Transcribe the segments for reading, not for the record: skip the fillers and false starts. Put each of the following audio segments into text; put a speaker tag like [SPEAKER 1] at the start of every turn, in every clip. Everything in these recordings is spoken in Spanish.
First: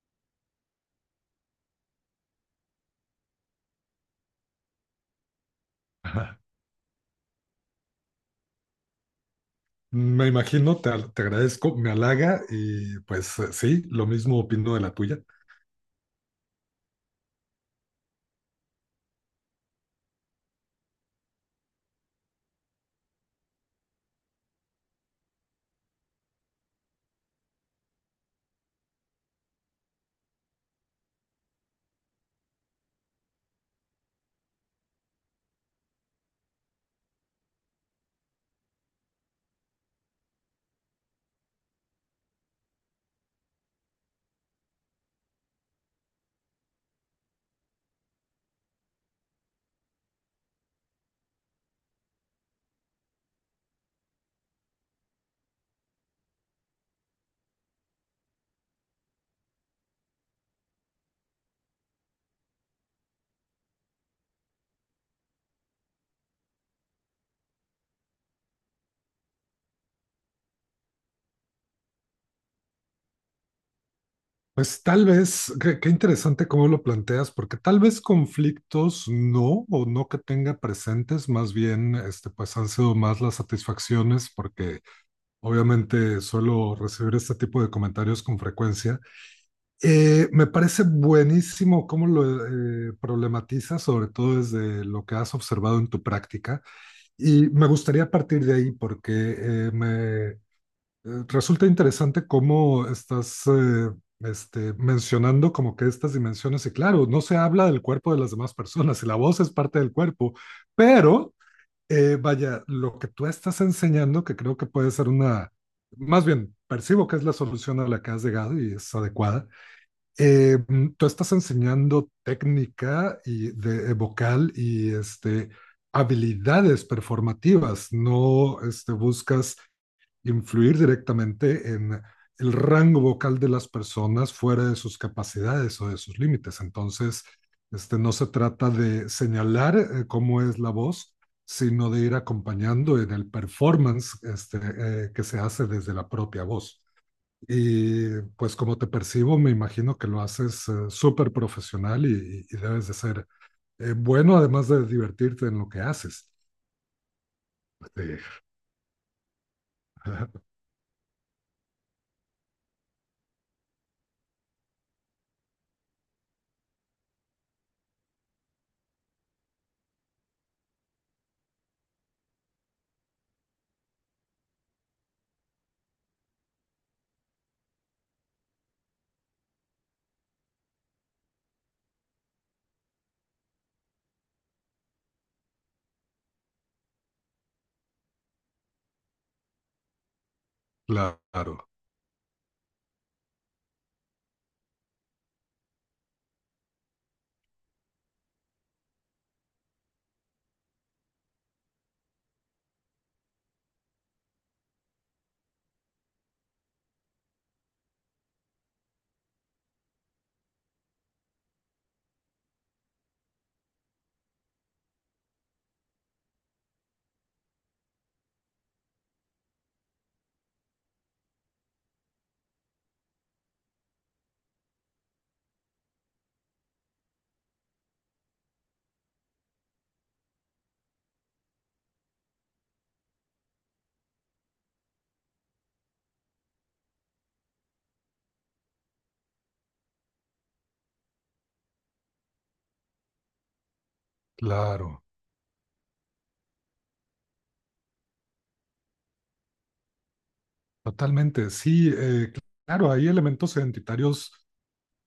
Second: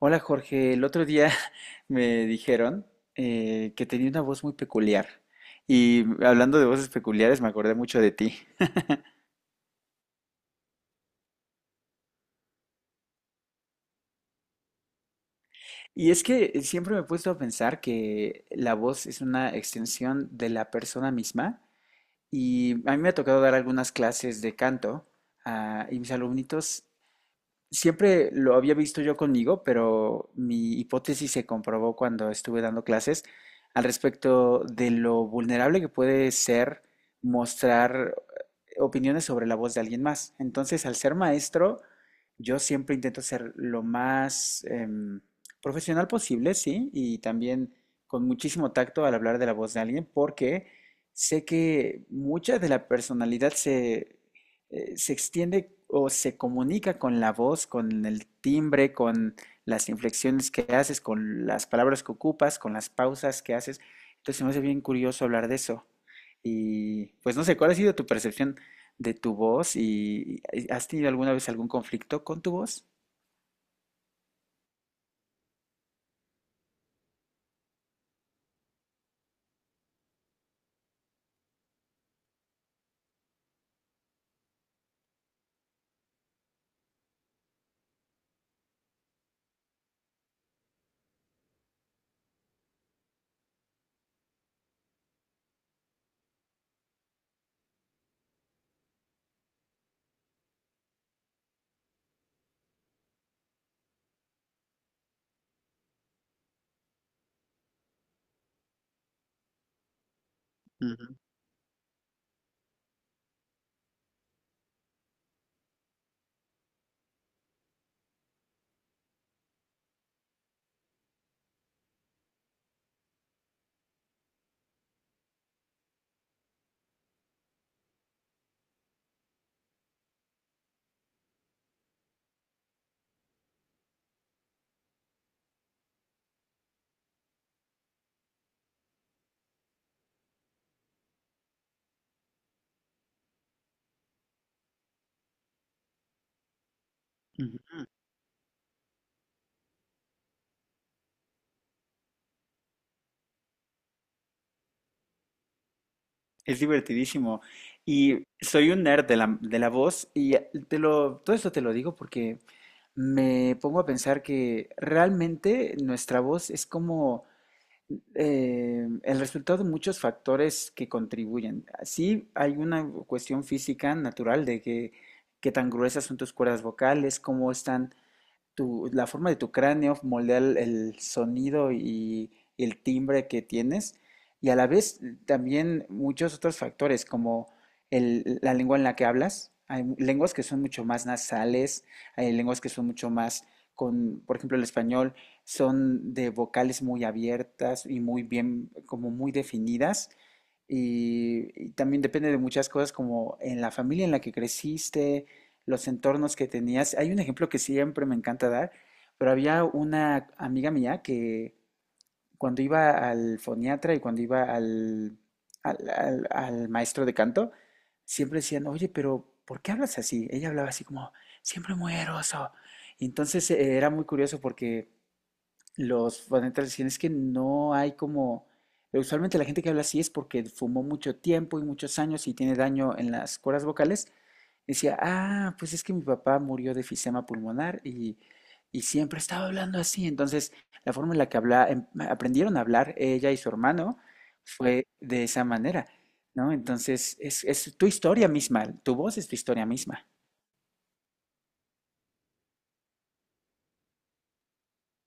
[SPEAKER 1] Hola Jorge, el otro día me dijeron que tenía una voz muy peculiar y
[SPEAKER 2] Ajá.
[SPEAKER 1] hablando de voces peculiares me acordé mucho de ti.
[SPEAKER 2] Me imagino, te agradezco, me halaga y pues sí, lo mismo opino de la tuya.
[SPEAKER 1] Y es que siempre me he puesto a pensar que la voz es una extensión de la persona misma, y a mí me ha tocado dar algunas clases de canto, y mis alumnitos. Siempre lo había visto yo conmigo, pero mi hipótesis se comprobó cuando estuve dando clases al respecto de lo vulnerable que puede ser mostrar opiniones sobre la voz de alguien más. Entonces, al ser maestro, yo siempre intento ser lo más profesional posible, sí, y también con muchísimo tacto al hablar de la voz de alguien, porque sé que mucha de la personalidad se, se extiende o se comunica con la voz, con el timbre, con las inflexiones que haces, con las palabras que ocupas, con las pausas que haces. Entonces se me hace bien curioso hablar de eso. Y pues no sé, ¿cuál ha sido tu percepción de tu voz? ¿Y has tenido alguna vez algún conflicto con tu voz?
[SPEAKER 2] Pues tal vez, qué interesante cómo lo planteas, porque tal vez conflictos no, o no que tenga presentes, más bien, este, pues han sido más las satisfacciones, porque obviamente suelo recibir este tipo de comentarios con frecuencia. Me parece buenísimo cómo lo problematizas, sobre todo desde lo que has observado en tu práctica. Y me gustaría partir de ahí porque me resulta interesante cómo estás este, mencionando como que estas dimensiones, y claro, no se habla del cuerpo de las demás personas y la voz es parte del cuerpo,
[SPEAKER 1] Ujú,
[SPEAKER 2] pero vaya, lo que tú estás enseñando, que creo que puede ser una, más bien, percibo que es la solución a la que has llegado y es adecuada. Tú estás enseñando técnica y vocal y este, habilidades performativas, no este, buscas influir directamente en el rango vocal de las personas fuera de sus capacidades o de sus límites. Entonces, este, no se trata de señalar cómo es la voz, sino de ir acompañando en el performance este, que se hace desde la propia voz.
[SPEAKER 1] ujú.
[SPEAKER 2] Y pues como te percibo, me imagino que lo haces súper profesional y debes de ser bueno, además de divertirte en lo que haces.
[SPEAKER 1] Es divertidísimo. Y
[SPEAKER 2] Sí.
[SPEAKER 1] soy un nerd de la voz y te lo, todo esto te lo digo porque me pongo a pensar que realmente nuestra voz es como el resultado de muchos factores que contribuyen. Sí, hay una cuestión física natural de que qué tan gruesas son tus cuerdas vocales, cómo están tu, la forma de tu cráneo moldea el sonido y el timbre que tienes, y a la vez también muchos otros factores, como la lengua en la que hablas. Hay lenguas que son mucho más
[SPEAKER 2] Claro,
[SPEAKER 1] nasales, hay lenguas que son mucho más con, por ejemplo, el español son de vocales muy abiertas y muy bien, como muy definidas, y también depende de muchas cosas como en la familia en la que creciste, los entornos que tenías. Hay un ejemplo que siempre me encanta dar, pero había una amiga mía que cuando iba al foniatra y cuando iba al maestro de canto, siempre decían, oye, pero ¿por qué hablas así? Ella hablaba así como, siempre muy eroso. Y entonces era muy curioso porque los fanáticos dicen es que no hay como... Usualmente la gente que habla así es porque fumó mucho tiempo y muchos años y tiene daño en las cuerdas vocales. Decía, ah, pues es que mi papá murió de enfisema pulmonar y siempre estaba hablando así. Entonces, la forma en la que habla, aprendieron a hablar ella y su hermano fue
[SPEAKER 2] claro,
[SPEAKER 1] de esa manera, ¿no? Entonces, es tu historia misma, tu voz es tu historia misma.
[SPEAKER 2] totalmente. Sí, claro, hay elementos identitarios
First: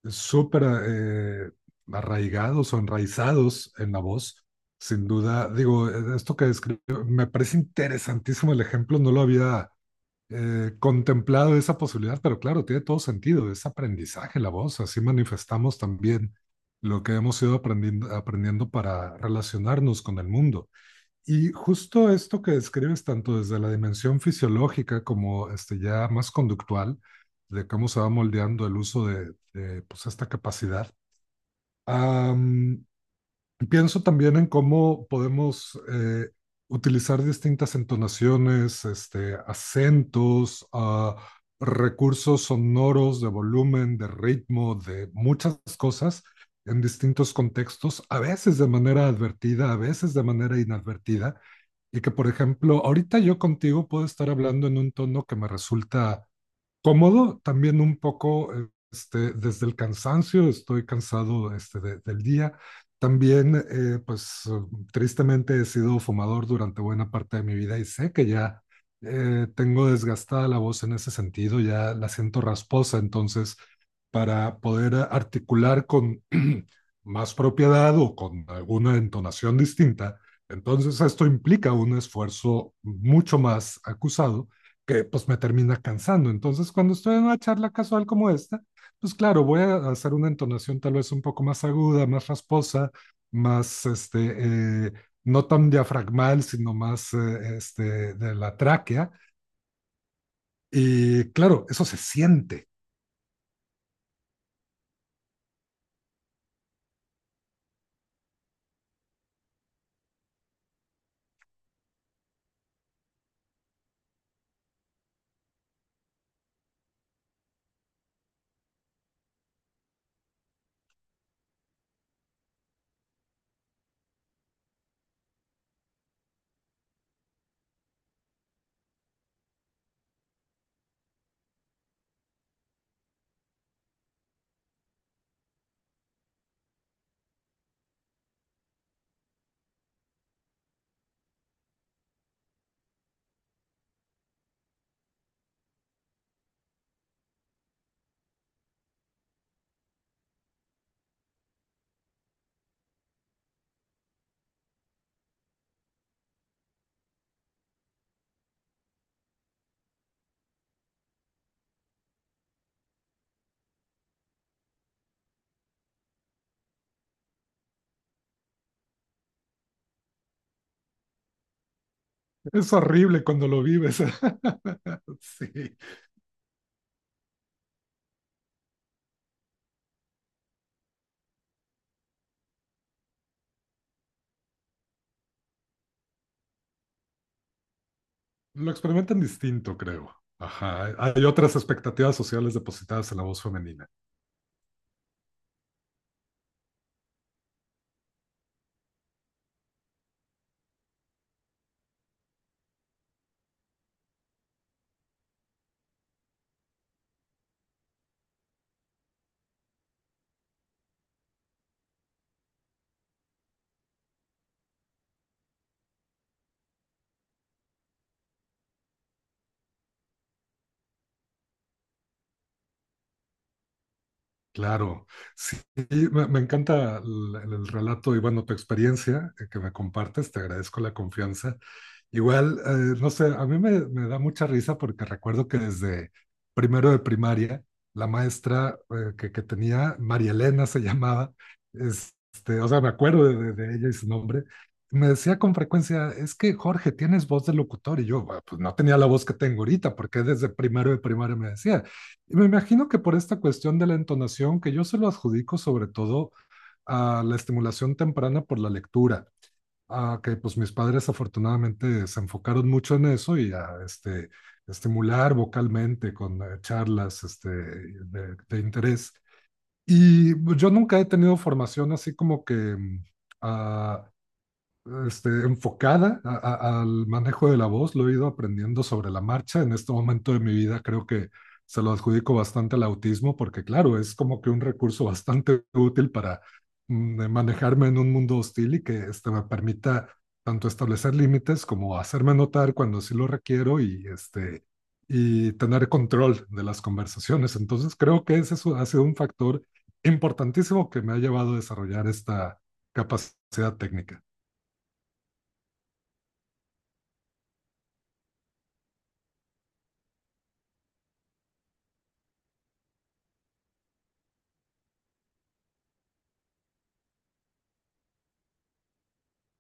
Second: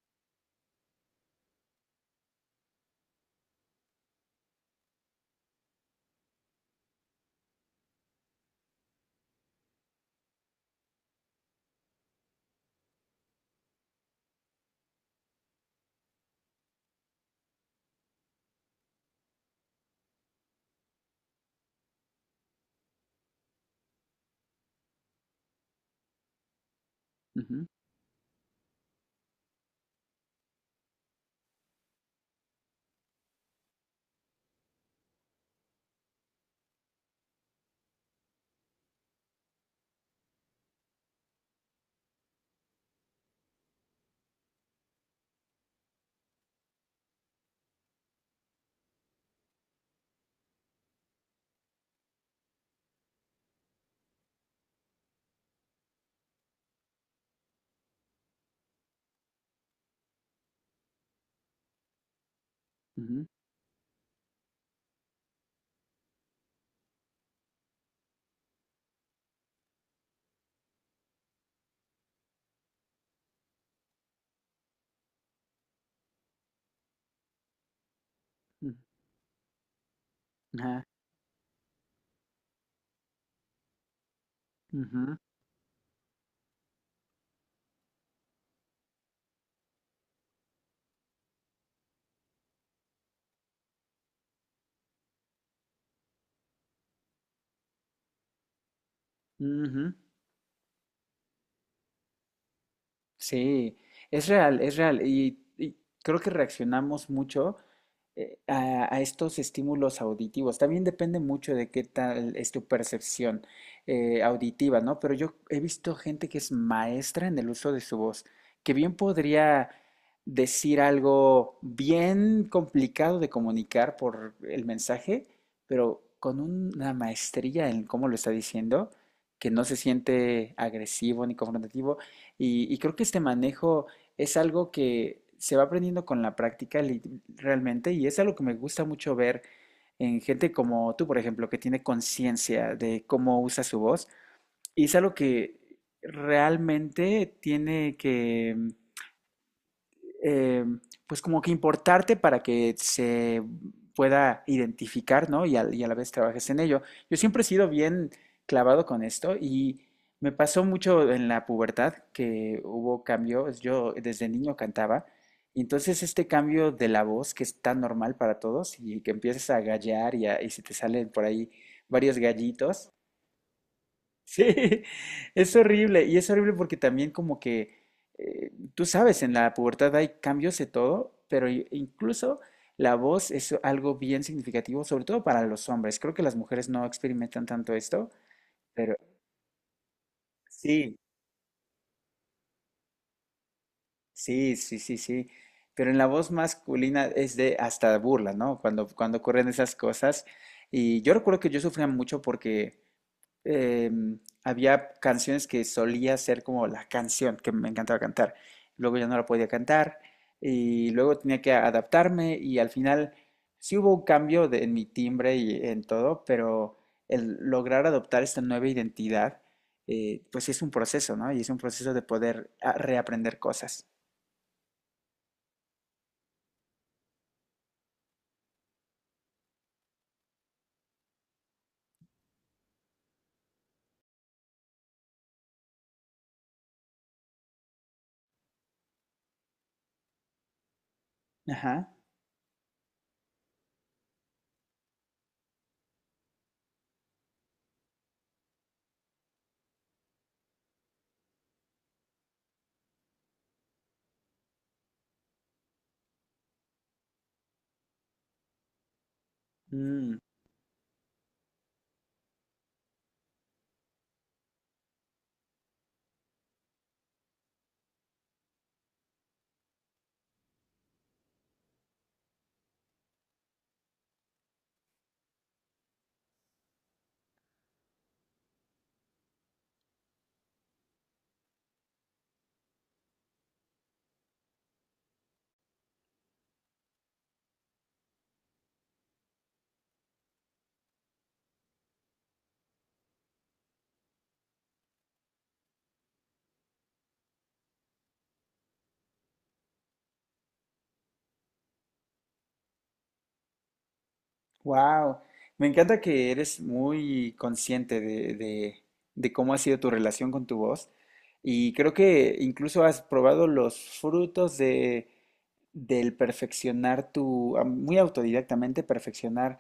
[SPEAKER 2] súper arraigados o enraizados en la voz, sin duda. Digo, esto que describo, me parece interesantísimo el ejemplo, no lo había contemplado esa posibilidad, pero claro, tiene todo sentido, es aprendizaje la voz, así manifestamos también lo que hemos ido aprendiendo para relacionarnos con el mundo. Y justo esto que describes tanto desde la dimensión fisiológica como este, ya más conductual,
[SPEAKER 1] Ujú,
[SPEAKER 2] de cómo se va moldeando el uso pues, esta capacidad. am, Pienso también en cómo podemos utilizar distintas entonaciones, este, acentos, recursos sonoros de volumen, de ritmo, de muchas cosas en distintos contextos, a veces de manera advertida, a veces de manera inadvertida. Y que, por ejemplo, ahorita yo contigo puedo estar hablando en un tono que me resulta cómodo, también un poco este, desde el cansancio, estoy cansado este, del día.
[SPEAKER 1] ujú,
[SPEAKER 2] También, tristemente he sido fumador durante buena parte de mi vida y sé que ya tengo desgastada la voz en ese sentido, ya la siento rasposa, entonces para poder articular con más propiedad o con
[SPEAKER 1] ujú,
[SPEAKER 2] alguna entonación distinta.
[SPEAKER 1] ajá,
[SPEAKER 2] Entonces esto implica un esfuerzo mucho más acusado que
[SPEAKER 1] ujú,
[SPEAKER 2] pues me termina cansando. Entonces cuando estoy en una charla casual como esta, pues claro, voy a hacer una entonación tal vez un poco más aguda, más rasposa, más este, no tan diafragmal, sino más este, de la tráquea.
[SPEAKER 1] ujú.
[SPEAKER 2] Y claro, eso se siente.
[SPEAKER 1] Sí, es real, es real. Y creo que reaccionamos mucho a estos estímulos auditivos. También depende mucho de qué tal es tu percepción auditiva, ¿no? Pero yo he visto gente que es maestra en el uso de su voz, que bien podría decir algo bien complicado de comunicar por el mensaje, pero con una maestría en cómo lo está diciendo, que no se siente agresivo ni confrontativo. Y creo que este manejo es algo que se va aprendiendo con la práctica realmente y es algo que me gusta mucho ver en gente como tú, por ejemplo, que tiene conciencia de cómo usa su voz. Y es algo que realmente tiene que eh, pues como que importarte para que se pueda identificar, ¿no? Y a la vez trabajes en ello. Yo siempre he sido bien clavado con esto y me pasó mucho en la pubertad que hubo cambios. Yo desde niño cantaba, y entonces este cambio de la voz que es tan normal para todos y que empiezas a gallear y, y se te salen por ahí varios
[SPEAKER 2] Es
[SPEAKER 1] gallitos.
[SPEAKER 2] horrible cuando lo vives.
[SPEAKER 1] Sí, es
[SPEAKER 2] Sí,
[SPEAKER 1] horrible, y es horrible porque también como que, tú sabes, en la pubertad hay cambios de todo, pero incluso la voz es algo bien significativo, sobre todo para los hombres. Creo que las mujeres no experimentan tanto esto,
[SPEAKER 2] lo
[SPEAKER 1] pero
[SPEAKER 2] experimentan distinto, creo.
[SPEAKER 1] sí,
[SPEAKER 2] Ajá, hay otras expectativas sociales depositadas en la voz femenina.
[SPEAKER 1] sí, sí, sí, sí. Pero en la voz masculina es de hasta burla, ¿no? Cuando, cuando ocurren esas cosas. Y yo recuerdo que yo sufría mucho porque em, había canciones que solía ser como la canción que me encantaba cantar. Luego ya no la podía cantar, y luego tenía que adaptarme y al final sí hubo un cambio en mi timbre y en todo, pero el lograr adoptar esta nueva identidad, pues sí es un proceso, ¿no? Y es un proceso de poder reaprender cosas.
[SPEAKER 2] Claro, sí, me encanta el relato y bueno, tu experiencia que me compartes, te agradezco la confianza. Igual, no sé, a mí me da mucha risa porque recuerdo que desde primero de primaria, la maestra que tenía, María Elena se llamaba,
[SPEAKER 1] Ajá.
[SPEAKER 2] este, o sea, me acuerdo de ella y su nombre, me decía con frecuencia, es que Jorge, tienes voz de locutor y yo, "Bueno, pues no tenía la voz que tengo ahorita", porque desde primero de primaria me decía, me imagino que por esta cuestión de la entonación, que yo se lo adjudico sobre todo a la estimulación temprana por la lectura,
[SPEAKER 1] Mm.
[SPEAKER 2] a que pues mis padres afortunadamente se enfocaron mucho en eso y a este, estimular vocalmente con charlas este, de interés. Y pues, yo nunca he tenido formación así como que ah, este, enfocada al manejo de la voz, lo he ido aprendiendo sobre la marcha. En este momento de mi vida creo que se lo adjudico bastante al autismo porque, claro, es como que un recurso bastante útil para manejarme en un mundo hostil y que este, me permita tanto establecer límites como hacerme notar cuando sí lo requiero y, este, y tener control de las conversaciones. Entonces creo que ese es ha sido un factor importantísimo que me ha llevado a desarrollar esta capacidad técnica.
[SPEAKER 1] Wow, me encanta que eres muy consciente de, de cómo ha sido tu relación con tu voz, y creo que incluso has probado los frutos de, del perfeccionar tu, muy autodidactamente perfeccionar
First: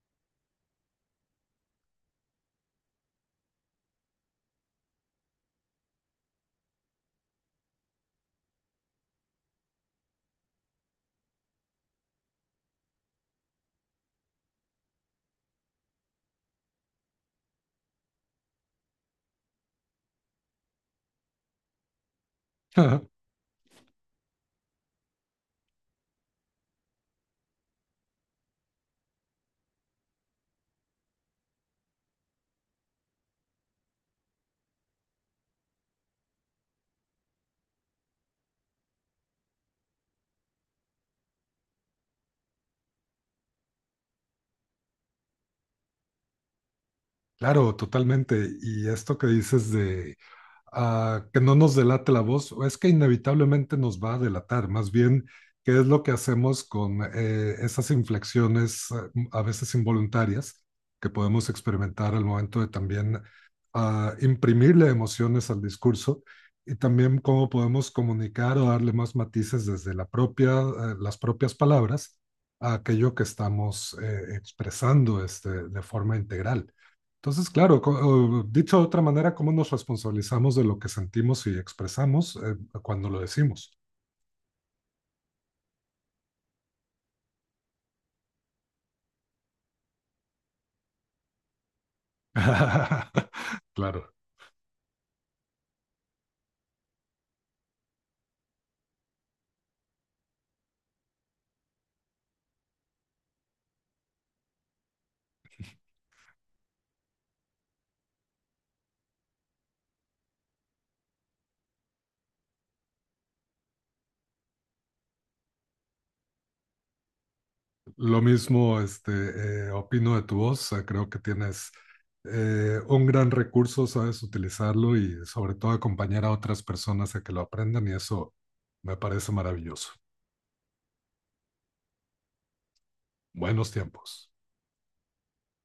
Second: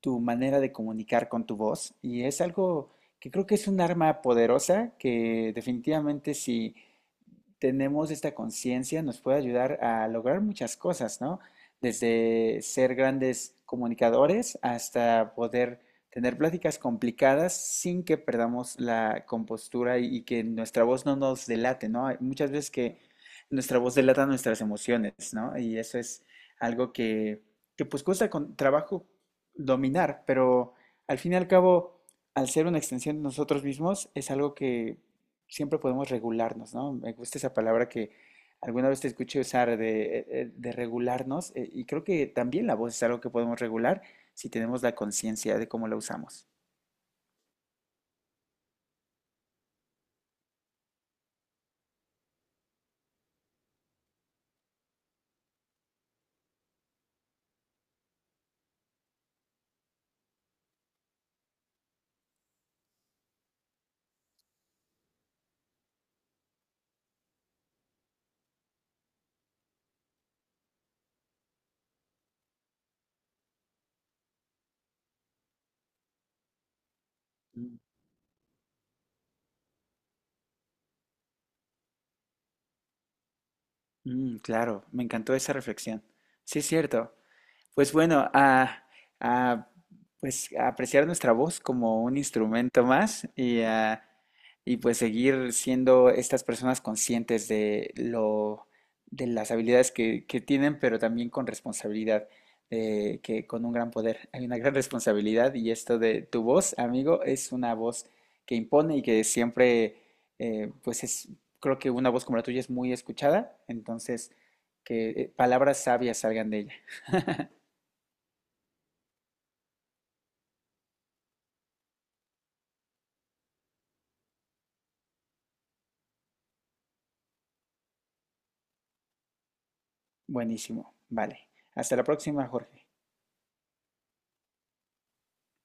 [SPEAKER 1] tu manera de comunicar con tu voz, y es algo que creo que es un arma poderosa que definitivamente si tenemos esta conciencia nos puede ayudar a lograr muchas cosas, ¿no? Desde ser grandes comunicadores hasta poder tener pláticas complicadas sin que perdamos la compostura y que nuestra voz no nos delate, ¿no? Hay muchas veces que nuestra voz delata nuestras emociones, ¿no? Y eso es algo que pues cuesta con trabajo dominar, pero al fin y al cabo, al ser una extensión de nosotros mismos, es algo que siempre podemos regularnos, ¿no? Me gusta esa palabra que alguna vez te escuché usar de regularnos, y creo que también la voz es algo que podemos regular si tenemos la conciencia de cómo la usamos.
[SPEAKER 2] Claro, totalmente. Y esto que dices de que no nos delate la voz, es que inevitablemente nos va a delatar, más bien, qué es lo que hacemos con esas inflexiones a veces involuntarias que podemos experimentar al momento de también imprimirle emociones al discurso y también cómo podemos comunicar o darle más matices desde la propia, las propias palabras a aquello que estamos expresando este, de forma integral. Entonces,
[SPEAKER 1] Mm,
[SPEAKER 2] claro, o dicho de otra manera, ¿cómo nos responsabilizamos de lo que sentimos y expresamos cuando lo decimos?
[SPEAKER 1] mm, claro, me encantó esa reflexión. Sí, es cierto. Pues bueno, a, pues a apreciar nuestra voz como un instrumento más y, a,
[SPEAKER 2] Claro,
[SPEAKER 1] y pues seguir siendo estas personas conscientes de lo, de las habilidades que tienen, pero también con responsabilidad, que con un gran poder hay una gran responsabilidad y esto de tu voz, amigo, es una voz que impone y que siempre, pues es, creo que una voz como la tuya es muy escuchada, entonces que palabras sabias salgan de ella.
[SPEAKER 2] lo mismo este, opino de tu voz, creo que tienes un gran recurso, sabes utilizarlo y sobre todo acompañar a otras personas a que lo aprendan y eso me parece maravilloso.
[SPEAKER 1] Buenísimo. Vale. Hasta la próxima, Jorge.
[SPEAKER 2] Buenos tiempos.